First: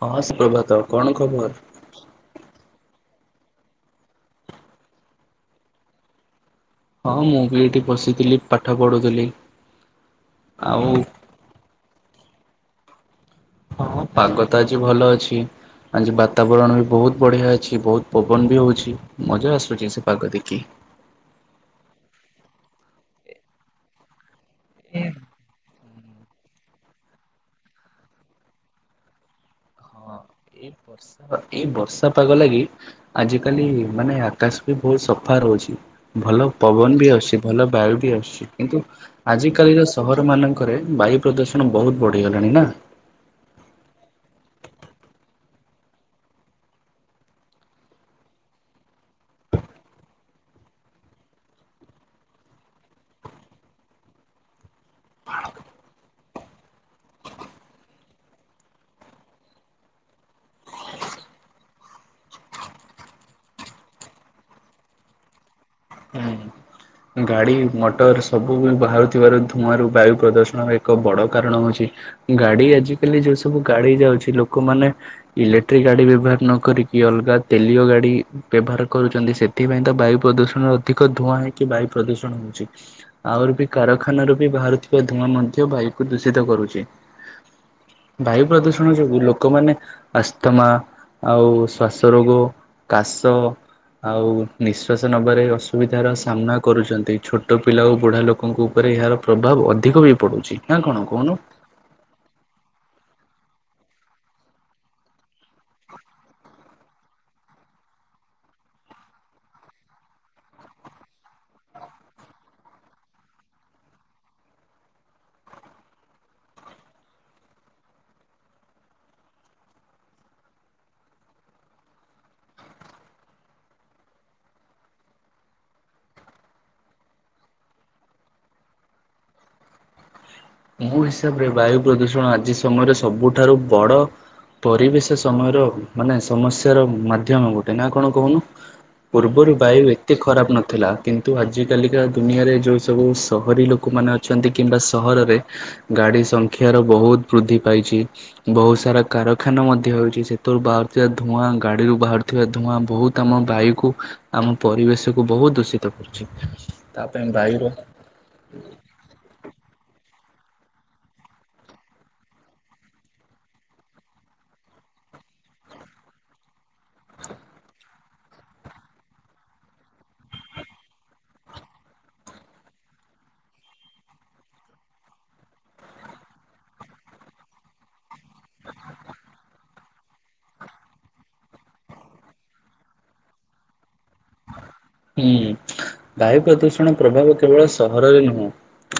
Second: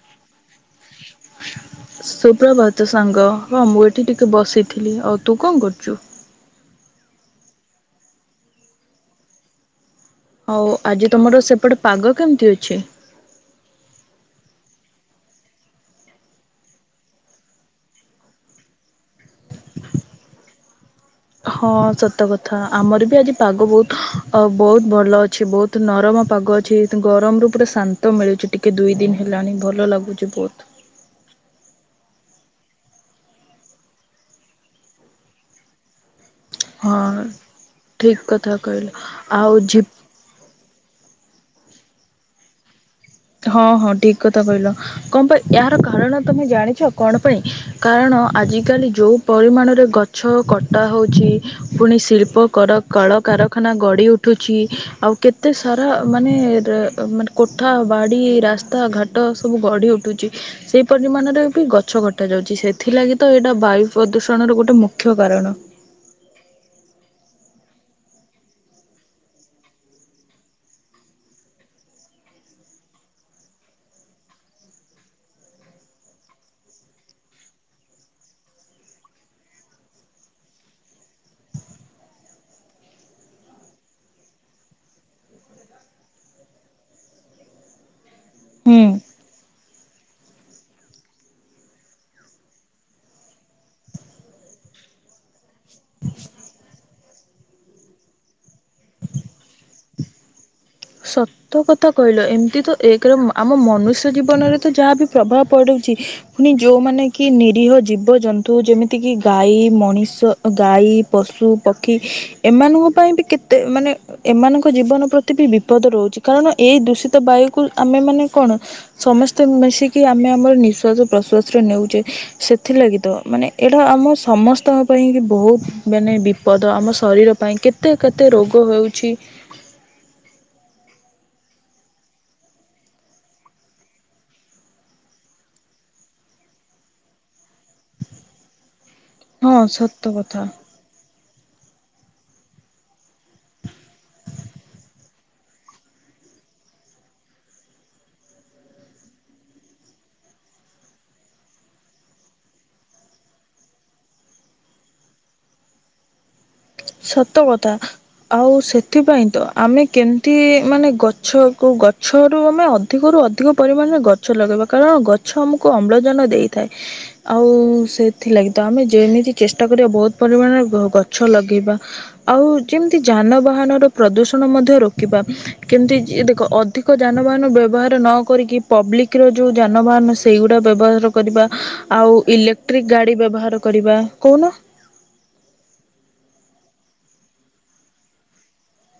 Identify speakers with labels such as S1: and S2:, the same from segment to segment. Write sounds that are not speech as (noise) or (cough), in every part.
S1: ହଁ ସୁପ୍ରଭାତ କଣ ଖବର?
S2: ସୁପ୍ରଭାତ ସାଙ୍ଗ ହଁ ମୁଁ ଏଠି ଟିକେ ବସିଥିଲି ଆଉ ତୁ କଣ କରୁଚୁ?
S1: ହଁ ମୁଁ ବି ଏଇଠି ବସିଥିଲି ପାଠ ପଢୁଥିଲି।
S2: ହଉ ଆଜି ତମର ସେପଟେ ପାଗ କିମିତି ଅଛି?
S1: ହଁ ପାଗ ତ ଆଜି ଭଲ ଅଛି ଆଜି ବାତାବରଣ ବି ବହୁତ ବଢ଼ିଆ ଅଛି ବହୁତ ପବନ ବି ହଉଛି ମଜା ଆସୁଛି ସେ ପାଗ ଦେଖି।
S2: ହଁ ସତ କଥା ଆମର ବି ଆଜି ପାଗ ବହୁତ ଆଉ ବହୁତ ଭଲ ଅଛି ବହୁତ ନରମ ପାଗ ଅଛି ଗରମ ରୁ ପୁରା ଶାନ୍ତ ମିଳୁଛି ଟିକେ ଦୁଇ ଦିନ ହେଲାଣି ଭଲ
S1: ହଁ
S2: ଲାଗୁଛି
S1: ଏ
S2: ବହୁତ।
S1: ବର୍ଷ ଏଇ ବର୍ଷ। ପାଗ ଲାଗି ଆଜିିକାଲି ମାନେ ଆକାଶ ବି ବହୁତ ସଫା ରହୁଛି। ଭଲ ପବନ ବି
S2: ହଁ
S1: ଅସୁଛି ଭଲ ବାୟୁ ବି
S2: ଠିକ୍
S1: ଆସୁଛି
S2: କଥା
S1: କିନ୍ତୁ
S2: କହିଲ ଆଉ
S1: ଆଜିକାଲିର
S2: ଝିପ୍
S1: ସହର ମାନଙ୍କରେ ବାୟୁ ପ୍ରଦୂଷଣ ବହୁତ ବଢିଗଲାଣି ନା?
S2: ହଁ ହଁ ଠିକ କଥା କହିଲ କଣ ପାଇଁ ଏହାର କାରଣ ତମେ ଜାଣିଛ କଣ ପାଇଁ କାରଣ ଆଜିକାଲି ଯୋଉ ପରିମାଣରେ ଗଛ କଟା ହଉଛି ପୁଣି ଶିଳ୍ପ କଳକାରାରଖାନା ଗଡି ଉଠୁଛି ଆଉ କେତେ ସାରା ମା (unintelligible) ର ମାନେ କୋଠା ବାଡ଼ି ରାସ୍ତା ଘାଟ ସବୁ ଗଢିଉଠୁଚି ସେଇ (unintelligible) ବି ଗଛ କଟା ଯାଉଚି ସେଥିଲାଗି ତ ଏଇଟା ବାୟୁ ପ୍ରଦୂଷଣର ଗୋଟେ ମୁଖ୍ୟ କାରଣ।
S1: ନା। ଗାଡ଼ି ମଟର ସବୁ ବି ବାହାରୁଥିବାରୁ ଧୂଆଁରୁ ବାୟୁ ପ୍ରଦୂଷଣର ଏକ ବଡ଼ କାରଣ ହେଉଛି। ଗାଡ଼ି ଆଜିକାଲି ଯେଉଁ ସବୁ ଗାଡ଼ି ଯାଉଛି। ଲୋକମାନେ ଇଲେକ୍ଟ୍ରିକ୍ ଗାଡ଼ି ବ୍ୟବହାର ନ କରିକି ଅଲଗା ତେଲିୟ ଗାଡ଼ି ବ୍ୟବହାର କରୁଛନ୍ତି। ସେଥିପାଇଁ ତ ବାୟୁ ପ୍ରଦୂଷଣର ଅଧିକ ଧୂଆଁ ହେଉ କି ବାୟୁ ପ୍ରଦୂଷଣ ହଉଛି ଆହୁରି ବି କାରଖାନାରୁ ବି ବାହାରୁଥିବା ଧୂଆଁ ମଧ୍ୟ ବାୟୁକୁ ଦୂଷିତ କରୁଛି। ବାୟୁ ପ୍ରଦୂଷଣ
S2: ହୁଁ
S1: ଯୋଗୁଁ ଲୋକମାନେ ଅସ୍ଥମା ଆଉ ଶ୍ୱାସ ରୋଗ କାଶ ଆଉ ନିଶ୍ୱାସ ନେବାରେ ବି ଅସୁବିଧା ସାମ୍ନା କରୁଛନ୍ତି ଛୋଟ ପିଲା ଓ ବୁଢ଼ା ଲୋକ ଲୋକଙ୍କ ଉପରେ ଏହାର ପ୍ରଭାବ ଅଧିକ। ଅଧିକ ବି ପଡ଼ୁଚି।
S2: ସତ କଥା କହିଲ ଏମିତି ତ ଏକ ରେ ମା ଆମର ମନୁଷ୍ୟ ଜୀବନରେ ତ ଯାହା ବି ପ୍ରଭାବ ପଡ଼ୁଛି ପୁଣି ଯେଉଁମାନେ କି ନିରୀହ ଜୀବଜନ୍ତୁ ଯେମିତିକି ଗାଈ ମଣିଷ ଗାଈ ପଶୁ ପକ୍ଷୀ ଏମାନଙ୍କ ପାଇଁ ବି କେତେ ମାନେ ଏମାନଙ୍କ ଜୀବନ ପ୍ରତିବି ବି ବିପଦ ରହୁଛି କାହିଁକି ନା ଏଇ ଦୂଷିତ ବାୟୁ କୁ ଆମେ ମାନେ କଣ ସମସ୍ତେ ମିଶିକି ଆମେ ଆମର ନିଶ୍ଵାସ ପ୍ରଶ୍ଵାସ ରେ ନେଉଛେ ସେଥିଲାଗି ତ ମାନେ ଏଇଟା ଆମ ସମସ୍ତଙ୍କ ପାଇଁ ବହୁତ ମାନେ ବିପଦ ଆମ ଶରୀର ପାଇଁ କେତେ କେତେ ରୋଗ ହଉଛି।
S1: ମୋ ହିସାବରେ ବାୟୁ ପ୍ରଦୂଷଣ ଆଜି ସମୟରେ ସବୁଠାରୁ ବଡ ପରିବେଶ ସମୟର ମାନେ ସମସ୍ୟାର ମାଧ୍ୟମ ଗୋଟେ ନା କଣ କହୁନୁ? ପୂର୍ବରୁ
S2: ହଁ
S1: ବାୟୁ
S2: ସତ
S1: ଏତେ
S2: କଥା।
S1: ଖରାପ ନଥିଲା। କିନ୍ତୁ ଆଜିକାଲିକା ଦୁନିଆରେ ଯେଉଁ ସବୁ ସହରୀ ଲୋକମାନେ ଅଛନ୍ତି କିମ୍ବା ସହରରେ ଗାଡି ସଂଖ୍ୟାର ବହୁତ ବୃଦ୍ଧି ପାଇଛି। ବହୁତ ସାରା କାରଖାନା ମଧ୍ୟ ହେଉଚି ସେଥିରୁ ବାହାରୁଥିବା ଧୂଆଁ ଗାଡିରୁୁ ବାହାରୁଥିବା ଧୂଆଁ ବହୁତ ଆମ ବାୟୁକୁ ଆମ ପରିବେଶ କୁ ବହୁତ ଦୂଷିତ କରୁଛି। ତା ପାଇଁ
S2: ସତ
S1: ବାୟୁର
S2: କଥା ଆଉ ସେଥିପାଇଁ ତ ଆମେ କେମ୍ ଟି ମାନେ ଗଛକୁ ଗଛରୁ ଆମେ ଅଧିକରୁ ଅଧିକ ପରିମାଣରେ ଗଛ ଲଗେଇବା କାରଣ ଗଛ ଆମକୁ ଅମ୍ଳଜାନ ଦେଇଥାଏ। ଆଉ ସେଥିଲାଗି ତ ଆମେ ଯେମିତି ଚେଷ୍ଟା କରିବା ବହୁତ ପରିମାଣରେ ଗ ଗଛ ତ ଲଗେଇବା ଆଉ ଯେମିତି ଯାନବାହାନର ପ୍ରଦୂଷଣ ମଧ୍ୟ ରୋକିବା କେମିତି ଏ ଦେଖ ଅଧିକ ଯାନବାହାନ ବ୍ୟବହାର ନ କରିକି ପବ୍ଲିକରେ ଯଉଁ ଯାନବାହାନ ସେଇଗୁଡା ବ୍ୟବହାର କରିବା ଆଉ ଇଲେକ୍ଟ୍ରିକ ଗାଡ଼ି ବ୍ୟବହାର କରିବା କଉନ।
S1: ହ୍ନୁ ବାୟୁ ପ୍ରଦୂଷଣ ପ୍ରଭାବ କେବଳ ସହରରେ ନୁହଁ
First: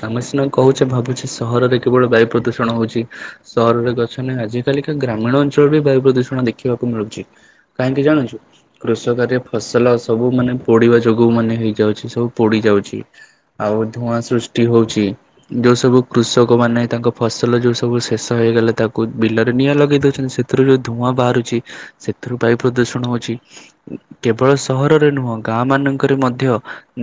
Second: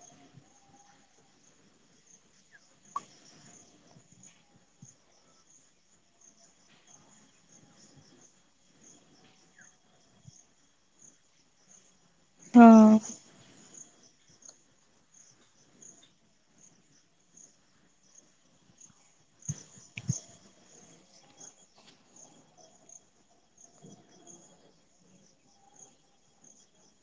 S1: ଆମେ ସିନା କହୁଛେ ଭାବୁଛେ ସହରରେ କେବଳ ବାୟୁ ପ୍ରଦୂଷଣ ହଉଚି ସହରରେ ଗଛ ନାହିଁ ଆଜିକାଲି କା ଗ୍ରାମୀଣ ଅଞ୍ଚଳରେ ବି ବାୟୁ ପ୍ରଦୂଷଣ ଦେଖିବାକୁ ମିଳୁଚି କାହିଁକି ଜାଣିଚୁ କୃଷକରେ ଫସଲ ସବୁ ମାନେ ପୋଡ଼ିବା ଯୋଗୁଁ ମାନେ ହେଇଯାଉଚି। ସବୁ ପୋଡ଼ି
S2: ହଁ
S1: ଯାଉଚି ଆଉ ଧୂଆଁ ସୃଷ୍ ଠି ହଉଚି ଯୋଉଁ ସବୁ କୃଷକମାନେ ତାଙ୍କ ଫସଲ ଯୋଉଁ ସବୁ ଶେଷ ହେଇଗଲେ ତାକୁ ବିଲରେ ନିଆଁ ଲଗେଇ ଦେଉଛନ୍ତି ସେଥିରୁ ଯୋଉଁ ଧୂଆଁ ବାହାରୁଛି ସେଥିରୁ ବାୟୁ ପ୍ରଦୂଷଣ ହଉଛି କେବଳ ସହରରେ ନୁହଁ। ଗାଁ ମାନଙ୍କରେ ମଧ୍ୟ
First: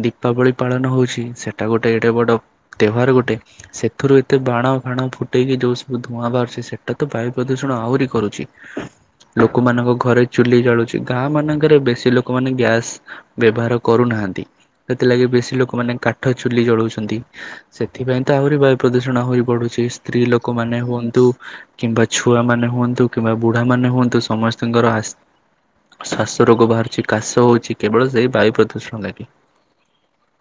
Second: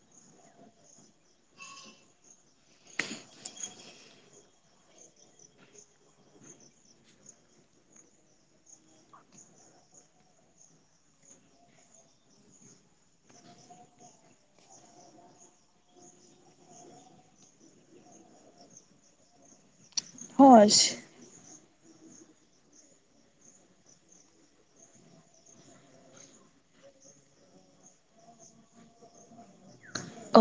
S1: ଦୀପାବଳି ପାଳନ ହଉଚି ସେଟା ଗୋଟେ ଏଡେ ବଡ଼ ତିହ୍ୱାର ଗୋଟେ ସେଥିରୁ ଏତେ ବାଣ ଫାଣ ଫୁଟେଇକି ଯୋଉଁ ସବୁ ଧୂଆଁ ବାହାରୁଚି ସେଟା ତ ବାୟୁ ପ୍ରଦୂଷଣ ଆହୁରି କରୁଛି ଲୋକମାନଙ୍କ ଘରେ ଚୁଲି ଜଳୁଛି ଗାଁ ମାନଙ୍କରେ ବେଶି ଲୋକମାନେ ଗ୍ୟାସ ବ୍ୟବହାର କରୁନାହାଁନ୍ତି, ସେଥିଲାଗି ବେଶୀ ଲୋକମାନେ କାଠ ଚୁଲି ଜଳୁଛନ୍ତି, ସେଥିପାଇଁ ତ ଆହୁରି ବାୟୁ ପ୍ରଦୂଷଣ ଆହୁରି ବଢ଼ୁଚି। ସ୍ତ୍ରୀ
S2: ହଁ
S1: ଲୋକମାନେ
S2: ଅଛି
S1: ହୁଅନ୍ତୁ କିମ୍ବା ଛୁଆମାନେ ହୁଅନ୍ତୁ କିମ୍ବା ବୁଢ଼ା ମାନେ ହୁଅନ୍ତୁ ସମସ୍ତଙ୍କର ଆସ୍ ଶ୍ଵାସ ରୋଗ ବାହାରୁଚି କାଶ ହଉଛି କେବଳ ସେଇ ବାୟୁ ପ୍ରଦୂଷଣ ଲାଗି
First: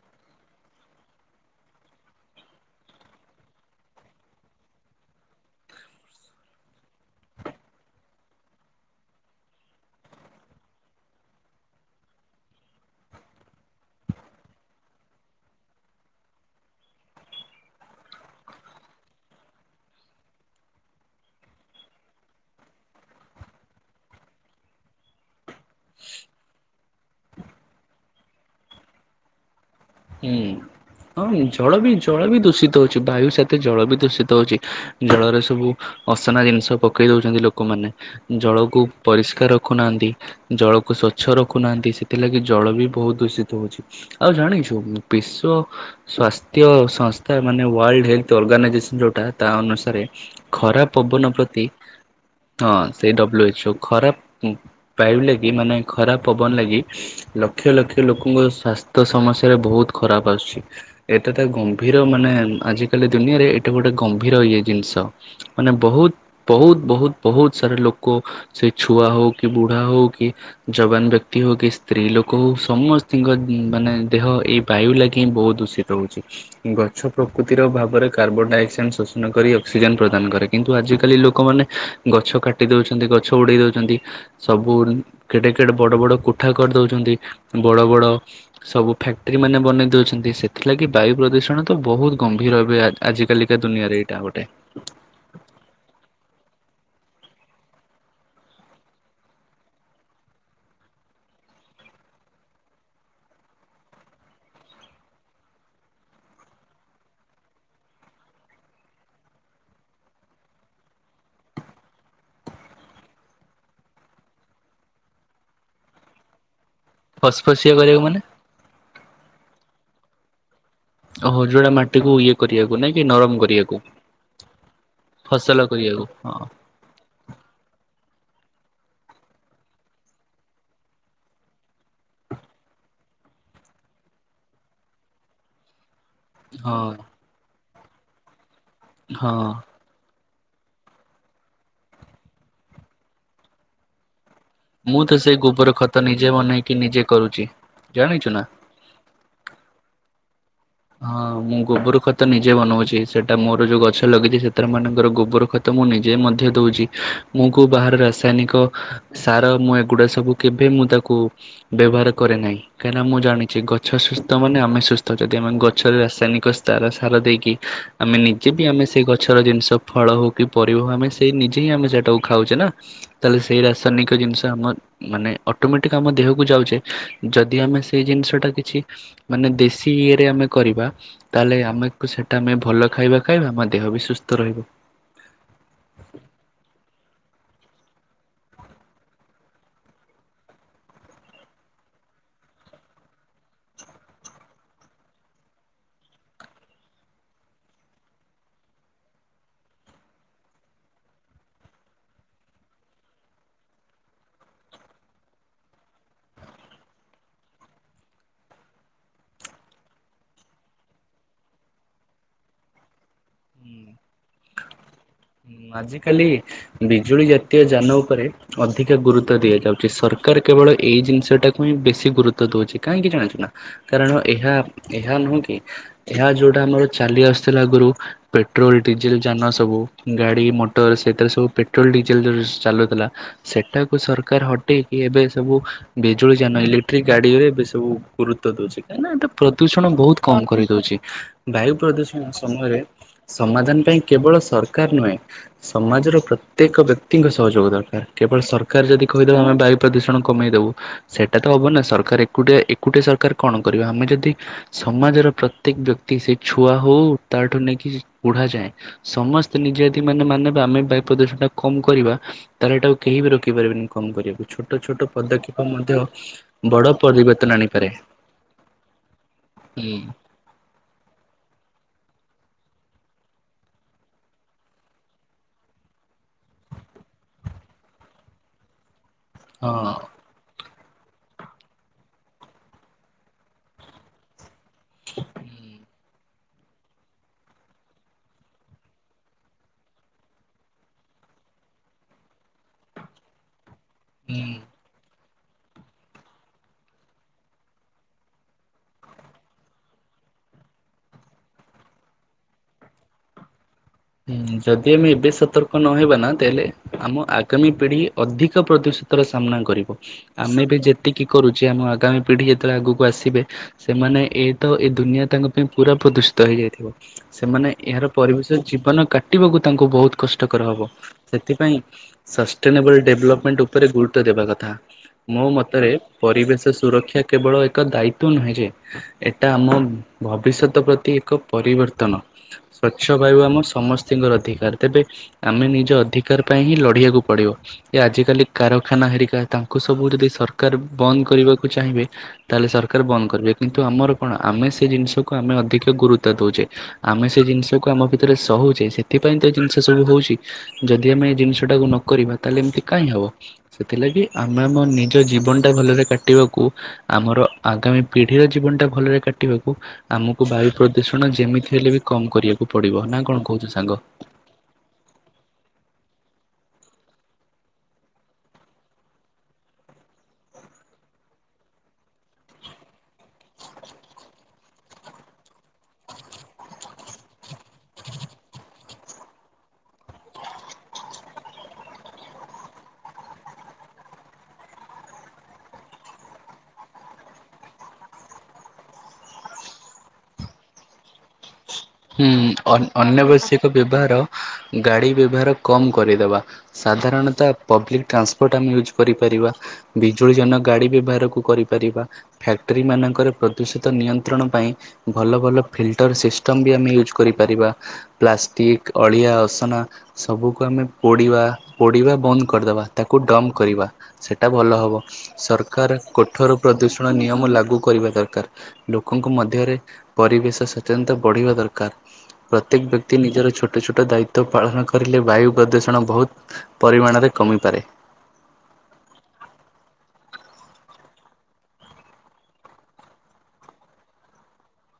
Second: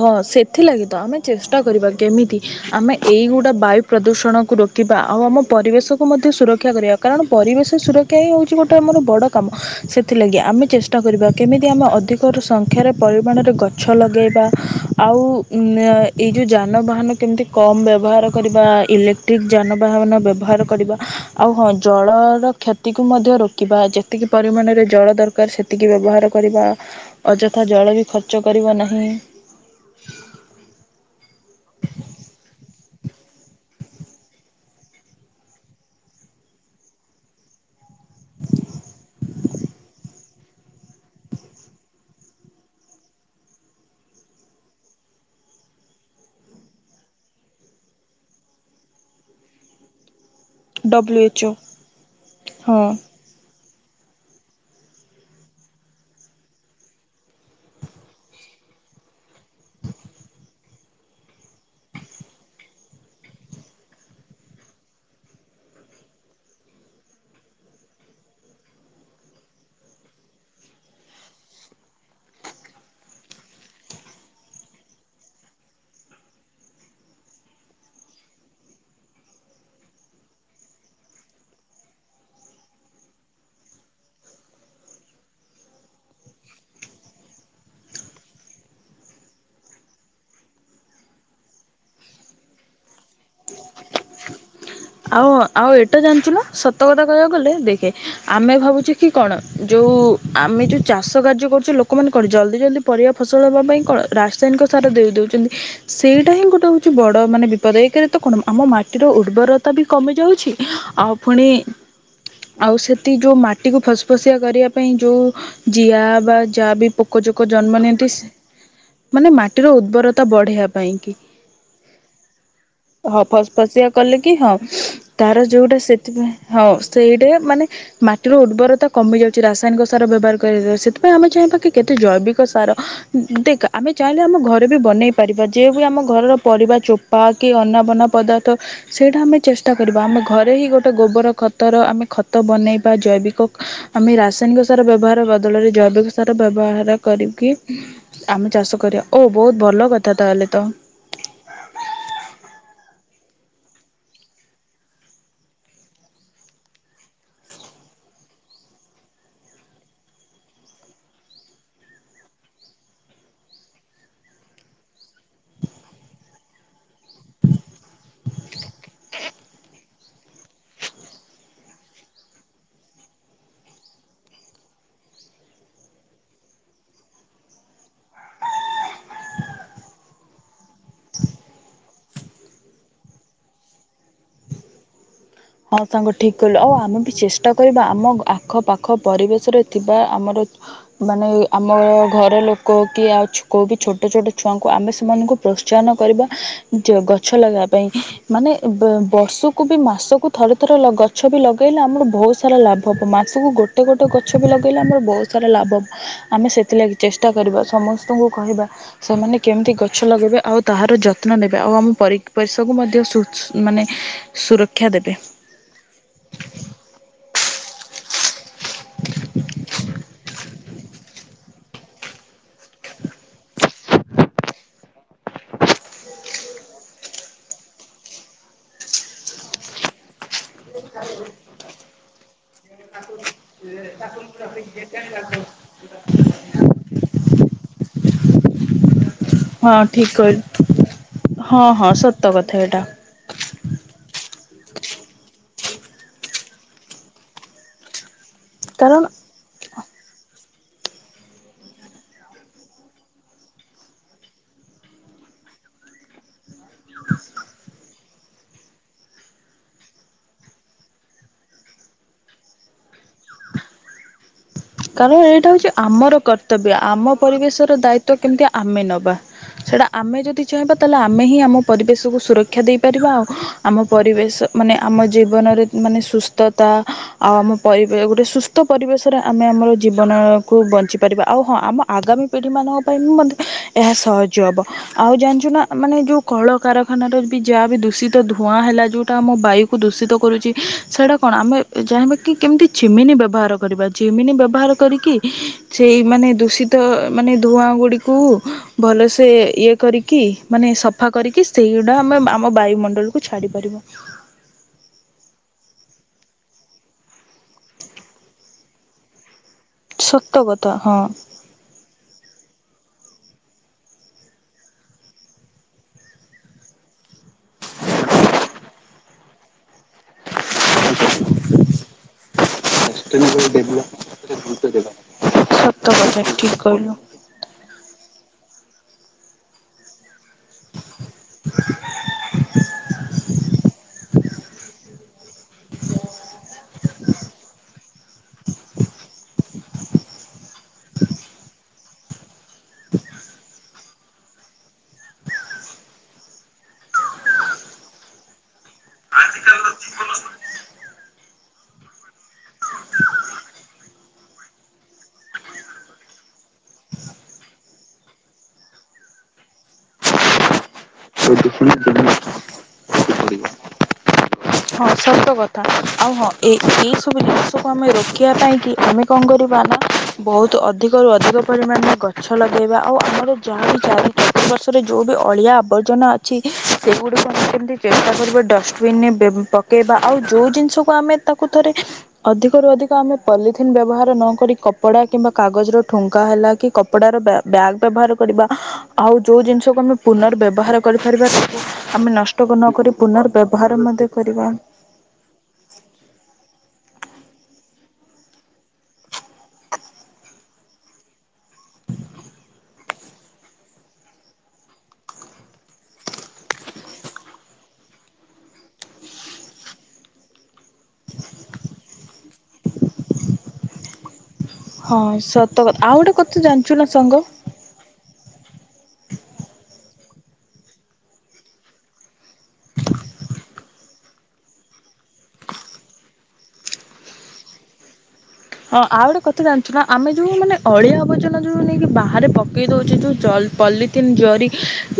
S2: ହଁ ସେଥିଲାଗି ତ ଆମେ ଚେଷ୍ଟା କରିବା କେମିତି ଆମେ ଏଇଗୁଡ଼ା ବାୟୁ ପ୍ରଦୂଷଣକୁ ରୋକିବା ଆଉ ଆମ ପରିବେଶକୁ ମଧ୍ୟ ସୁରକ୍ଷା କରିବା କାରଣ ପରିବେଶ ସୁରକ୍ଷା ହିଁ ହଉଚି ଗୋଟେ ଆମର ବଡ଼ କାମ ସେଥିଲାଗି ଆମେ ଚେଷ୍ଟା କରିବା କେମିତି ଆମେ ଅଧିକ ସଂଖ୍ୟାରେ ପରିମାଣରେ ଗଛ ଲଗାଇବା। ଆଉ ଉମ୍ ଏଇ ଯଉ ଯାନବାହାନ କେମିତି କମ୍ ବ୍ୟବହାର କରିବା ଇଲେକ୍ଟ୍ରିକ୍ ଯାନବାହାନ ବ୍ୟବହାର କରିବା ଆଉ ହଁ ଜଳର କ୍ଷତିକୁ ମଧ୍ୟ ରୋକିବା ଯେତିକି ପରିମାଣରେ ଜଳ ଦରକାର ସେତିକି ବ୍ୟବହାର କରିବା ଅଯଥା ଜଳ ବି ଖର୍ଚ୍ଚ କରିବା ନାହିଁ।
S1: ହୁଁ ହଁ ଜଳ ବି ଜଳ ବି ଦୂଷିତ ହଉଛି ବାୟୁ ସାଥେ ଜଳ ବି ଦୂଷିତ ହଉଛି ଜଳରେ ସବୁ ଅସନା ଜିନିଷ ପକେଇ ଦଉଛନ୍ତି ଲୋକମାନେ, ଜଳକୁ ପରିଷ୍କାର ରଖୁନାହାନ୍ତି, ଜଳକୁ ସ୍ଵଚ୍ଛ ରଖୁନାହାନ୍ତି, ସେଥିଲାଗି ଜଳ ବି ବହୁତ ଦୂଷିତ ହଉଛି, ଆଉ ଜାଣିଛୁ ବିଶ୍ଵ ସ୍ୱାସ୍ଥ୍ୟ ସଂସ୍ଥା ମାନେ ୱାଲଡ଼ ହେଲଥ ଅର୍ଗାନାଇଜେସନ ଯଉଁଟା ତା ଅନୁସାରେ ଖରାପ୍
S2: ଡବ୍ଲ୍ୟୁ
S1: ପବନ
S2: ଏଚ୍ ଓ
S1: ପ୍ରତି ହଁ ସେ ଡବ୍ଲୁ ଏଚ ଓ। ଖରାପ ଉମ୍ ବାୟୁ ଲାଗି ମାନେ ଖରାପ ପବନ ଲାଗି ଲକ୍ଷ ଲକ୍ଷ ଲୋକଙ୍କ ସ୍ୱାସ୍ଥ୍ୟ ସମସ୍ୟା ରେ ବହୁତ ଖରାପ ଆସୁଚି ଏଟା ତ ଗମ୍ଭୀର ମାନେ ଆଜିକାଲି ଦୁନିଆରେ ଏଇଟା ଗୋଟେ ଗମ୍ଭୀର ଇଏ ଜିନିଷ ମାନେ ବହୁତ ବହୁତ ବହୁତ ବହୁତ ସାରା ଲୋକ ସେ ଛୁଆ ହଉ କି ବୁଢ଼ା ହଉ କି ଯବାନ ବ୍ୟକ୍ତି ହଉ କି ସ୍ତ୍ରୀ ଲୋକ ହଉ ସମସ୍ତିଙ୍କ ମାନେ ଦେହ ଏ ବାୟୁ ଲାଗି ହିଁ ବହୁତ ଦୂଷିତ ହଉଛି। ଗଛ ପ୍ରକୃତିର ଭାବରେ କାର୍ବନ ଡାଇଅକ୍ସାଇଡ଼୍ ଶୋଷଣ କରି ଅକ୍ସିଜେନ୍ ପ୍ରଦାନ କରେ କିନ୍ତୁ ଆଜିକାଲି ଲୋକମାନେ ଗଛ କାଟି ଦେଉଛନ୍ତି। ଗଛ ଉଡ଼େଇ ଦେଉଛନ୍ତି ସବୁ କେଡ଼େ କେଡ଼େ ବଡ଼ ବଡ଼ କୋଠା କରିଦଉଛନ୍ତି। ବଡ଼ ବଡ଼ ସବୁ ଫ୍ୟାକ୍ଟ୍ରି ମାନେ ବନେଇ ଦେଉଛନ୍ତି ସେଥିଲାଗି ବାୟୁ ପ୍ରଦୂଷଣ ତ ବହୁତ ଗମ୍ଭୀର ହେବେ ଆଜିକାଲିକା ଦୁନିଆରେ ଏଇଟା ଗୋଟେ।
S2: ଆଉ ଆଉ ଏଇଟା ଜାଣିଚୁ ନା ସତ କଥା କହିବାକୁ ଗଲେ ଦେଖେ ଆମେ ଭାବୁଛେ କି କଣ ଯଉଁ ଆମେ ଯଉଁ ଚାଷ କାର୍ଯ୍ୟ କରୁଚେ ଲୋକମାନେ କଣ ଜଲଦି ଜଲଦି ପରିବା ଫସଲ ହେବା ପାଇଁ କଣ ରାସାୟନିକ ସାର ଦେଇ ଦେଉଛନ୍ତି, ସେଇଟା ହିଁ ଗୋଟେ ହଉଛି ବଡ଼ ମାନେ ବିପଦ ଏକରେ ତ କଣ ଆମ ମାଟିର ଉର୍ବର ତା ବି କମି ଯାଉଛି। ଆଉ ପୁଣି ଆଉ ସେଠି ଯଉଁ ମାଟିକୁ ଫସ ଫସିଆ କରିବା ପାଇଁ ଯଉଁ ଜିଆ ବା ଯା ବି ପୋକ ଜୋକ
S1: ଫସଫସିଆ
S2: ଜନ୍ମ
S1: କରିବାକୁ
S2: ନିଅନ୍ତି
S1: ମାନେ
S2: ସେ ମାନେ ମାଟ ମାଟିର ଉର୍ବରତା ବଢେୟା କୁ
S1: ଓହୋ ଯଉଟା ମାଟିକୁ ଇଏ କରିବାକୁ ନାଇଁ କି ନରମ କରିବାକୁ।
S2: ଶୁଁ ତାର
S1: ଫସଲ
S2: ଯଉଟା
S1: କରିବାକୁ
S2: ସେଥିପାଇଁ ହଁ ସେଇଟା ମାନେ ମାଟିର ଉର୍ବର ତା କମିଯାଉଛି, ରାସାୟନିକ ସାର ବ୍ୟବହାର କରିବା ଦ୍ଵାରା ସେଥିପାଇଁ ଆମେ ଚାହିଁବା କି କେତେ ଜୈବିକ ସାର ଦେଖ୍ ଆମେ ଚାହିଁଲେ ଆମ ଘରେ ବି ବନେଇ ପାରିବା ଯେ ବି ଆମ ଘରର ପରିବା
S1: ହଁ
S2: ଚୋପା କି ଅନା ବ ବନା ପଦାର ତ ସେଇଟା
S1: ହଁ
S2: ଆମେ ଚେଷ୍ଟା କରିବା ଆମ ଘରେ ହିଁ ଗୋଟେ ଗୋବର ଖତର ଆମେ ଖତ ବନେଇବା ଜୈବିକ ଆମେ ରାସା- ରାସାୟନିକ ସାର
S1: ମୁଁ ତ
S2: ବ୍ୟବହାର
S1: ସେଇ ଗୋବର
S2: ବଦଳରେ
S1: ଖତ
S2: ଜୈବିକ
S1: ନିଜେ
S2: ସାର
S1: ବନେଇକି
S2: ବ୍ୟବହାର
S1: ନିଜେ କରୁଛି
S2: କରିକି
S1: ଜାଣିଛୁ ନା
S2: ଆମେ ଚାଷ କରିବା ଓ ବହୁତ ଭଲ କ ତା ତାହେଲେ ତ
S1: ହଁ ମୁଁ ଗୋବର ଖତ ନିଜେ ବନଉଛି ସେଟା ମୋର ଯଉ ଗଛ ଲଗେଇଛି ସେଥିରେ ମନେକର ଗୋବର ଖତ ମୁଁ ନିଜେ ମଧ୍ୟ ଦଉଛି ମୁଁ କଉ ବାହାର ରାସାୟନିକ ସାର ମୁଁ ଏଗୁଡା ସବୁ କେବେ ମୁଁ ତାକୁ ବ୍ୟବହାର କରେ ନାହିଁ କାହିଁକିନା ମୁଁ ଜାଣିଛି ଗଛ ସୁସ୍ଥ ମାନେ ଆମେ ସୁସ୍ଥ ଯ ଆମେ ଗଛରେ ରାସାୟନିକ ସାର ସାର ଦେଇକି ଆମେ ନିଜେ ବି ଆମେ ସେଇ ଗଛର ଜିନିଷ ଫଳ ହଉ କି ପରିବା ହଉ ଆମେ ସେଇ ନିଜେ ହିଁ ଆମେ ସେଇଟାକୁ ଖାଉଛେ ନା ତାହେଲେ ସେଇ ରାସାୟନିକ ଜିନିଷ ଆମର ମାନେ ଅଟୋମେଟିକ ଆମ ଦେହକୁ ଯାଉଛେ ଯଦି ଆମେ ସେଇ ଜିନିଷଟା କିଛି ମାନେ ଦେଶୀ ଇଏରେ ଆମେ କରିବା ତାହେଲେ ଆମକୁ ସେଇଟା ଆମେ ଭଲ ଖାଇବା ଖାଇବା ଆମ ଦେହ ବି ସୁସ୍ଥ ରହିବ।
S2: ହଁ ସାଙ୍ଗ ଠିକ କଲୁ ଆଉ ଆମେ ବି ଚେଷ୍ଟା କରିବା ଆମ ଆଖପାଖ ପରିବେଶରେ ଥିବା ଆମର ମାନେ ଆମ ଘର ଲୋକ କି ଆଉ କୋଉ ବି ଛୋଟ ଛୋଟ ଛୁଆଙ୍କୁ ଆମେ ସେମାନଙ୍କୁ ପ୍ରୋତ୍ସାହନ କରିବା ଯେ ଗଛ ଲଗେଇବା ପାଇଁ ମାନେ ବର୍ଷକୁ ବି ମାସକୁ ଥରେ ଥରେ ଲ ଗଛ ବି ଲଗାଇଲେ ଆମର ବହୁତ ସାରା ଲାଭ ହେବ ମାସକୁ ଗୋଟେ ଗୋଟେ ଗଛ ବି ଲଗାଇଲେ ଆମର ବହୁତ ସାରା ଲାଭ ହେବ ଆମେ ସେଥିଲାଗି ଚେଷ୍ଟା କରିବା ସମସ୍ତଙ୍କୁ କହିବା ସେମାନେ କେମିତି ଗଛ ଲଗାଇବେ ଆଉ ତାହାର ଯତ୍ନ ନେବେ ଆଉ ଆମ ପରିବେଶକୁ ମଧ୍ୟ ସ୍ଵ
S1: ହୁଁ
S2: ମାନେ ସୁରକ୍ଷା ଦେବେ।
S1: ଆଜିକାଲି ବିଜୁଳି ଜାତୀୟ ଯାନ ଉପରେ ଅଧିକା ଗୁରୁତ୍ୱ ଦିଆଯାଉଛି ସରକାର କେବଳ ଏଇ ଜିନିଷଟାକୁ ହିଁ ବେଶୀ ଗୁରୁତ୍ୱ ଦଉଛି କାହିଁକି ଜାଣିଛୁ ନା କାରଣ ଏହା ଏହା ନୁହେଁ କି ଏହା ଯୋଉଟା ଆମର ଚାଲି ଆସୁଥିଲା ଆଗରୁ ପେଟ୍ରୋଲ ଡିଜେଲ ଯାନ ସବୁ ଗାଡ଼ି ମୋଟର ସେଥିରେ ସବୁ ପେଟ୍ରୋଲ ଡିଜେଲ୍ ଯେଉ ସେ ଚାଲୁଥିଲା ସେଇଟାକୁ ସରକାର ହଟେଇକି ଏବେ ସବୁ ବିଜୁଳି ଯାନ ଇଲେକ୍ଟ୍ରିକ୍ ଗାଡ଼ିରେ ଏବେ ସବୁ ଗୁରୁତ୍ୱ ଦେଉଛି କାହିଁକିନା ଏଟା
S2: ହଁ
S1: ପ୍ରଦୂଷଣ
S2: ଠିକ
S1: ବହୁତ କମ
S2: କହିଲୁ
S1: କରିଦଉଛି
S2: ହଁ
S1: ବାୟୁ
S2: ହଁ
S1: ପ୍ରଦୂଷଣ
S2: ସତ କଥା
S1: ସମୟରେ
S2: ଏଇଟା
S1: ସମାଧାନ ପାଇଁ କେବଳ ସର ଦରକାର ନୁହେଁ ସମାଜର ପ୍ରତ୍ୟେକ ବ୍ୟକ୍ତିଙ୍କ ସହଯୋଗ ଦରକାର। କେବଳ ସରକାର ଯଦି
S2: କାରଣ
S1: କହିଦବ ଆମେ ବାୟ ପ୍ରଦୂଷଣ କମେଇଦବୁ ସେଇଟା ତ ହବ ନା ସରକାର ଏକୁଟିଆ ଏକୁଟିଆ ସରକାର କଣ କରିବା ଆମେ ଯଦି ସମାଜର ପ୍ରତ୍ୟେକ ବ୍ୟକ୍ତି ସେ ଛୁଆ ହଉ ତାଠୁ ନେଇକି ବୁଢାଯାଏ ସମସ୍ ସେ ନିଜେ ଯଦି ମାନେ ମାନେ ବା ଆମେ ବାୟୁ ପ୍ରଦୂଷଣ ଟା କମ କରିବା ତାହଲେ ଏଇଟା କେହି ବି ରଖିପାରିବନି କମ୍ କରିବା।
S2: କାରଣ ଏଇଟା ହଉଛି ଆମର କର୍ତ୍ତବ୍ୟ।
S1: ବଡ
S2: ଆମ
S1: ପରିବର୍ତ୍ତନ
S2: ପରିବେଶର
S1: ଆଣିପାରେ।
S2: ଦାୟିତ୍ବ କେମତି ଆମେ ନବା ସେଇଟା
S1: ହୁଁ
S2: ଆମେ ଯଦି ଚାହିଁବା ତାହେଲେ ଆମେ ହିଁ ଆମ ପରିବେଶକୁ ସୁରକ୍ଷା ଦେଇପାରିବା ଆଉ ଆମ ପରିବେଶ ମାନେ ଆମ ଜୀବନରେ ମାନେ ସୁସ୍ଥତା ଆଉ ଆମ ପରି ଗୋଟେ ସୁସ୍ଥ ପରିବେଶରେ ଆମେ ଆମର
S1: ହଁ।
S2: ଜୀବନକୁୁ ବଞ୍ଚି ପାରିବା ଆଉ ହଁ ଆମ ଆଗାମୀ ପିଢ଼ିମାନଙ୍କ ପାଇଁ ବି ମଧ୍ୟ ଏହା ସହଜ ହେବ। ଆଉ ଜାଣିଛୁ ନା ମାନେ ଯେଉଁ କଳକାରାରଖାନାର ବି ଯାହା ବି ଦୂଷିତ ଧୂଆଁ ହେଲା ଯେଉଁଟା ଆମ ବାୟୁକୁ ଦୂଷିତ କରୁଛି ସେଇଟା କଣ ଆମେ ଚାହିଁବାକି କେମିତି ଚିମିନି ବ୍ୟବହାର କରିବା। ଚିମିନି
S1: ହୁଁ।
S2: ବ୍ୟବହାର କରିକି ସେଇମାନେ ଦୂଷିତ ମାନେ ଧୂଆଁ ଗୁଡିକୁ ଭଲସେ ଇଏ କରିକି ମାନେ ସଫା କରିକି ସେଇଗୁଡା ଆମେ ଆମ ବାୟୁମଣ୍ଡଳକୁୁ ଛାଡି ପାରିବୁ।
S1: ହୁଁ ଯଦି ଆମେ ଏବେ ସତର୍କ ନହେବା ନା ତାହେଲେ ଆମ ଆଗାମୀ ପିଢି ଅଧିକ ପ୍ରଦୂଷିତର ସାମ୍ନା କରିବ
S2: ସତ
S1: ଆମେ
S2: କଥା
S1: ବି
S2: ହଁ।
S1: ଯେତିକି କରୁଛେ ଆମ ଆଗାମୀ ପିଢି ଯେତେବେଳେ ଆଗକୁ କୁ ଆସିବେ ସେମାନେ ଏ ତ ଏ ଦୁନିଆ ତାଙ୍କ ପାଇଁ ପୁରା ପ୍ରଦୂଷିତ ହେଇଯାଇଥିବ। ସେମାନେ ଏହାର ପରିବେଶ ଜୀବନ କାଟିବାକୁ ତାଙ୍କୁ ବହୁତ କଷ୍ କଷ୍ଟକର ହେବ ସେଥିପାଇଁ ସଷ୍ଟେନେବଲ୍ ଡେଭଲପମେଣ୍ଟ ଉପରେ ଗୁରୁତ୍ୱ ଦେବା କଥା। ମୋ
S2: ସତ
S1: ମତରେ
S2: କଥା ଠିକ୍
S1: ପରିବେଶ
S2: କହିଲୁ।
S1: ସୁରକ୍ଷା କେବଳ ଏକ ଦାୟିତ୍ୱ ନୁହେଁ ଯେ ଏଟା ଆମ ଭବିଷ୍ୟତ ପ୍ରତି ଏକ ପରିବର୍ତ୍ତନ ସ୍ଵଚ୍ଛ ବାୟୁ ଆମ ସମସ୍ତଙ୍କର ଅଧିକାର ତେବେ ଆମେ ନିଜ ଅଧିକାର ପାଇଁ ହିଁ ଲଢିବାକୁ ପଡିବ। ଆଜିକାଲି କାରଖାନା ହେରିକା ତାଙ୍କୁ ସବୁ ଯଦି ସରକାର ବନ୍ଦ କରିବାକୁ ଚାହିଁବେ। ତାହେଲେ ସରକାର ବନ୍ଦ କରିବେ କି ନ୍ତୁ ଆମର କଣ ଆମେ ସେ ଜିନିଷକୁ ଆମେ ଅଧିକ ଗୁରୁତ୍ୱ ଦଉଛେ। ଆମେ ସେ ଜିନିଷକୁ ଆମ ଭିତ (unintelligible) ଏ ସେଥିପାଇଁ ତ ଜିନିଷ ସବୁ ହଉଛି ଯଦି ଆମେ ଜିନିଷ ଟାକୁ ନ କରିବା ତାହେଲେ ଏମିତି କାଇହିଁ ହେବ ସେଥିଲାଗି ଆମେ ଆମ ନିଜ ଜୀବନଟା ଭଲରେ କାଟିବାକୁ ଆମର ଆଗାମୀ ପିଢ଼ିର ଜୀବନଟା ଭଲରେ କାଟିବାକୁ ଆମକୁ ବାୟୁ ପ୍ରଦୂଷଣ ଯେମିତି ହେଲେ ବି କମ୍ କରିବାକୁ ପଡ଼ିବହନ, ନା
S2: ପଡ଼ିବ।
S1: କଣ କହୁଛୁ ସାଙ୍ଗ?
S2: ହଁ ସତକଥା ଆଉ ହଁ ଏ ଏହିସବୁ ଜିନିଷକୁ ଆମେ ରୋକିବା ପାଇଁକି। ଆମେ କଣ କରିବା ନା ଆମେ ବହୁତ ଅଧିକରୁ ଅଧିକ ପରିମାଣରେ ଗଛ ଲଗାଇବା। ଆଉ ଆମର ଯାହା ବି ଚାରି ଚାରି ପାର୍ଶ୍ୱରେ ଯୋଉ ବି ଅଳିଆ ଆବର୍ଜନା ଅଛି। ସେଗୁଡ଼ିକୁ ଆମେ କେମିତି ଚେଷ୍ଟା କରିବା ଡଷ୍ଟବିନେ ବେ ପ ପକେଇବା ଆଉ ଯୋଉ ଜିନିଷକୁ ଆମେ ତାକୁ ଥରେ ଅଧିକରୁ ଅଧିକ ଆମେ ପଲିଥିନ୍ ବ୍ୟବହାର ନକରି। କପଡ଼ା କିମ୍ବା କାଗଜର ଠୁଙ୍କା ହେଲା କି କପଡ଼ାର ବ୍ୟା ବ୍ୟାଗ୍ ବ୍ୟବହାର କରିବା। ଆଉ ଯୋଉ ଜିନିଷକୁ ଆମେ ପୁନର୍ ବ୍ୟବହାର କରିପାରିବା ଆମେ
S1: ହୁଁ
S2: ନଷ୍ଟ ନକ ନ
S1: ଅନ୍
S2: କରି
S1: ଅନାବଶ୍ୟକ
S2: ପୁନର୍ବବହାର ମଧ୍ୟ
S1: ବ୍ୟବହାର
S2: କରିବା।
S1: ଗାଡ଼ି ବ୍ୟବହାର କମ୍ କରିଦେବା। ସାଧାରଣତଃ ପବ୍ଲିକ୍ ଟ୍ରାନ୍ସପୋର୍ଟ ଆମେ ୟୁଜ୍ କରିପାରିବା। ବିଜୁଳି ଜନ ଗାଡ଼ି ବ୍ୟବହାରକୁ କରିପାରିବା। ଫ୍ୟାକ୍ଟ୍ରି ମାନଙ୍କରେ ପ୍ରଦୂଷିତ ନିୟନ୍ତ୍ରଣ ପାଇଁ ଭଲ ଭଲ ଫିଲ୍ଟର ସିଷ୍ଟ ମ ବି ଆମେ ୟୁଜ୍ କରିପାରିବା। ପ୍ଲାଷ୍ଟିକ ଅଳିଆ ଅସନା ସବୁକୁ ଆମେ ପୋଡିବା ପୋଡିବା ବନ୍ଦ କରିଦବା। ତାକୁ ଡମ୍ କରିବା। ସେଟା ଭଲ ହବ
S2: ହଁ ସତ କଥା
S1: ସରକାର
S2: ଆଉ ଗୋଟେ କଥା
S1: କୋଠୋର
S2: ଜାଣିଛୁ ନା
S1: ପ୍ରଦୂଷଣ
S2: ସାଙ୍ଗ
S1: ନିୟମ ଲାଗୁ କରିବା ଦରକାର। ଲୋକଙ୍କ ମଧ୍ୟରେ ପରିବେଶ ସ୍ୱତେନ୍ତ। ପଢ଼ିବା ଦରକାର। ପ୍ରତ୍ୟେକ ବ୍ୟକ୍ତି ନିଜର ଛୋଟ ଛୋଟ ଦାୟିତ୍ଵ ପାଳନ କରିଲେ ବାୟୁ ପ୍ରଦୂଷଣ ବହୁତ ପରିମାଣରେ କମିପାରେ।
S2: ହଁ ଆଉ ଗୋଟେ କଥା ଜାଣିଛୁ ନା ଆମେ ଯୋଉ ମାନେ ଅଳିଆ ଆବର୍ଜନା ଯୋଉ ନେଇକି ବାହାରେ ପକେଇ ଦଉଛେ। ଯୋଉ ଜ ପଲିଥିିନ ଜରି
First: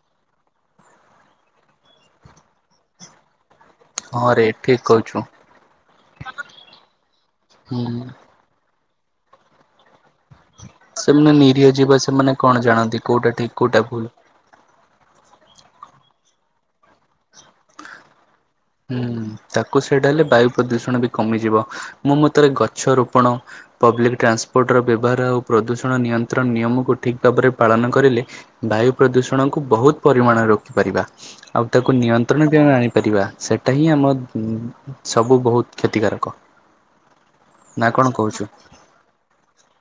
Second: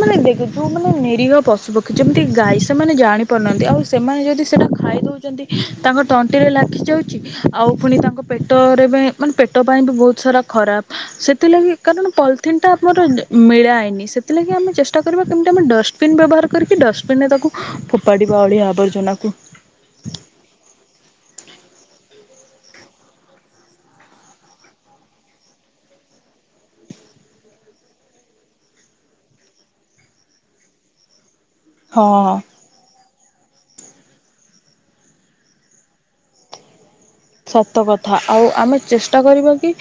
S2: ମାନେ ଯୋଉ ମାନେ ନିରୀହ ପଶୁ ପକ୍ଷୀ ଯେମିତି ଗାଈ ସେମାନେ ଜାଣି ପାରୁନାହାନ୍ତି। ଆଉ ସେମାନେ
S1: ହଁ
S2: ଯଦି
S1: ରେ
S2: ସେଇଟା
S1: ଠିକ୍
S2: ଖାଇ
S1: କହୁଛୁ।
S2: ଦେଉଛନ୍ତି। ତାଙ୍କ ତଣ୍ଟିରେ ଲାଖିଯାଉଛି ଆଉ
S1: ହୁଁ
S2: ପୁଣି ତାଙ୍କ ର ବି ମାନେ ପେଟ ପାଇଁ ବି ବହୁତ ସେରା ଖରାପ
S1: ସେମାନେ ନିରୀହ
S2: ସେଥିଲାଗି
S1: ଜୀବ
S2: କାରଣ
S1: ସେମାନେ କଣ
S2: ପଲିଥିନ୍ଟା
S1: ଜାଣନ୍ତି
S2: ଆମର
S1: କୋଉଟା ଠିକ୍ କୋଉଟା ଭୁଲ।
S2: ମିଳାଏନି। ସେଥିଲାଗି ଆମେ ଚେଷ୍ଟା କ ରିବା କେମିତି ଆମେ ଡଷ୍ଟ ବିନ୍ ବ୍ୟବହାର କରି ଡଷ୍ଟବିନ୍ ରେ ତାକୁ ଫୋପାଡି
S1: ହୁଁ ତାକୁ ସେଇଟା ହେଲେ ବାୟୁ ପ୍ରଦୂଷଣ ବି କ କମିଯିବ। ମୋ ମତରେ ଗଛ ରୋପଣ ପବ୍ଲିକ ଟ୍ରାନ୍ସପୋର୍ଟର ବ୍ୟବହାର ଆଉ ପ୍ରଦୂଷଣ ନିୟନ୍ତ୍ରଣ ନିୟମକୁ ଠିକ୍ ଭାବରେ ପାଳନ କରିଲେ। ବାୟୁ ପ୍ରଦୂଷଣକୁ ବହୁତ ପରିମାଣରେ ରୋକିପାରିବା। ଆଉ ତାକୁ
S2: ହଁ।
S1: ନିୟନ୍ତ୍ରଣ ବି ଆମେ ଆଣିପାରିବା। ସେଇଟା ହିଁ ଆମ ସବୁ ବହୁତ କ୍ଷତିକାରକ।
S2: ସତ
S1: ନା କଣ
S2: କଥା ଆଉ
S1: କହୁଛୁ?
S2: ଆମେ ଚେଷ୍ଟା କରିବା କି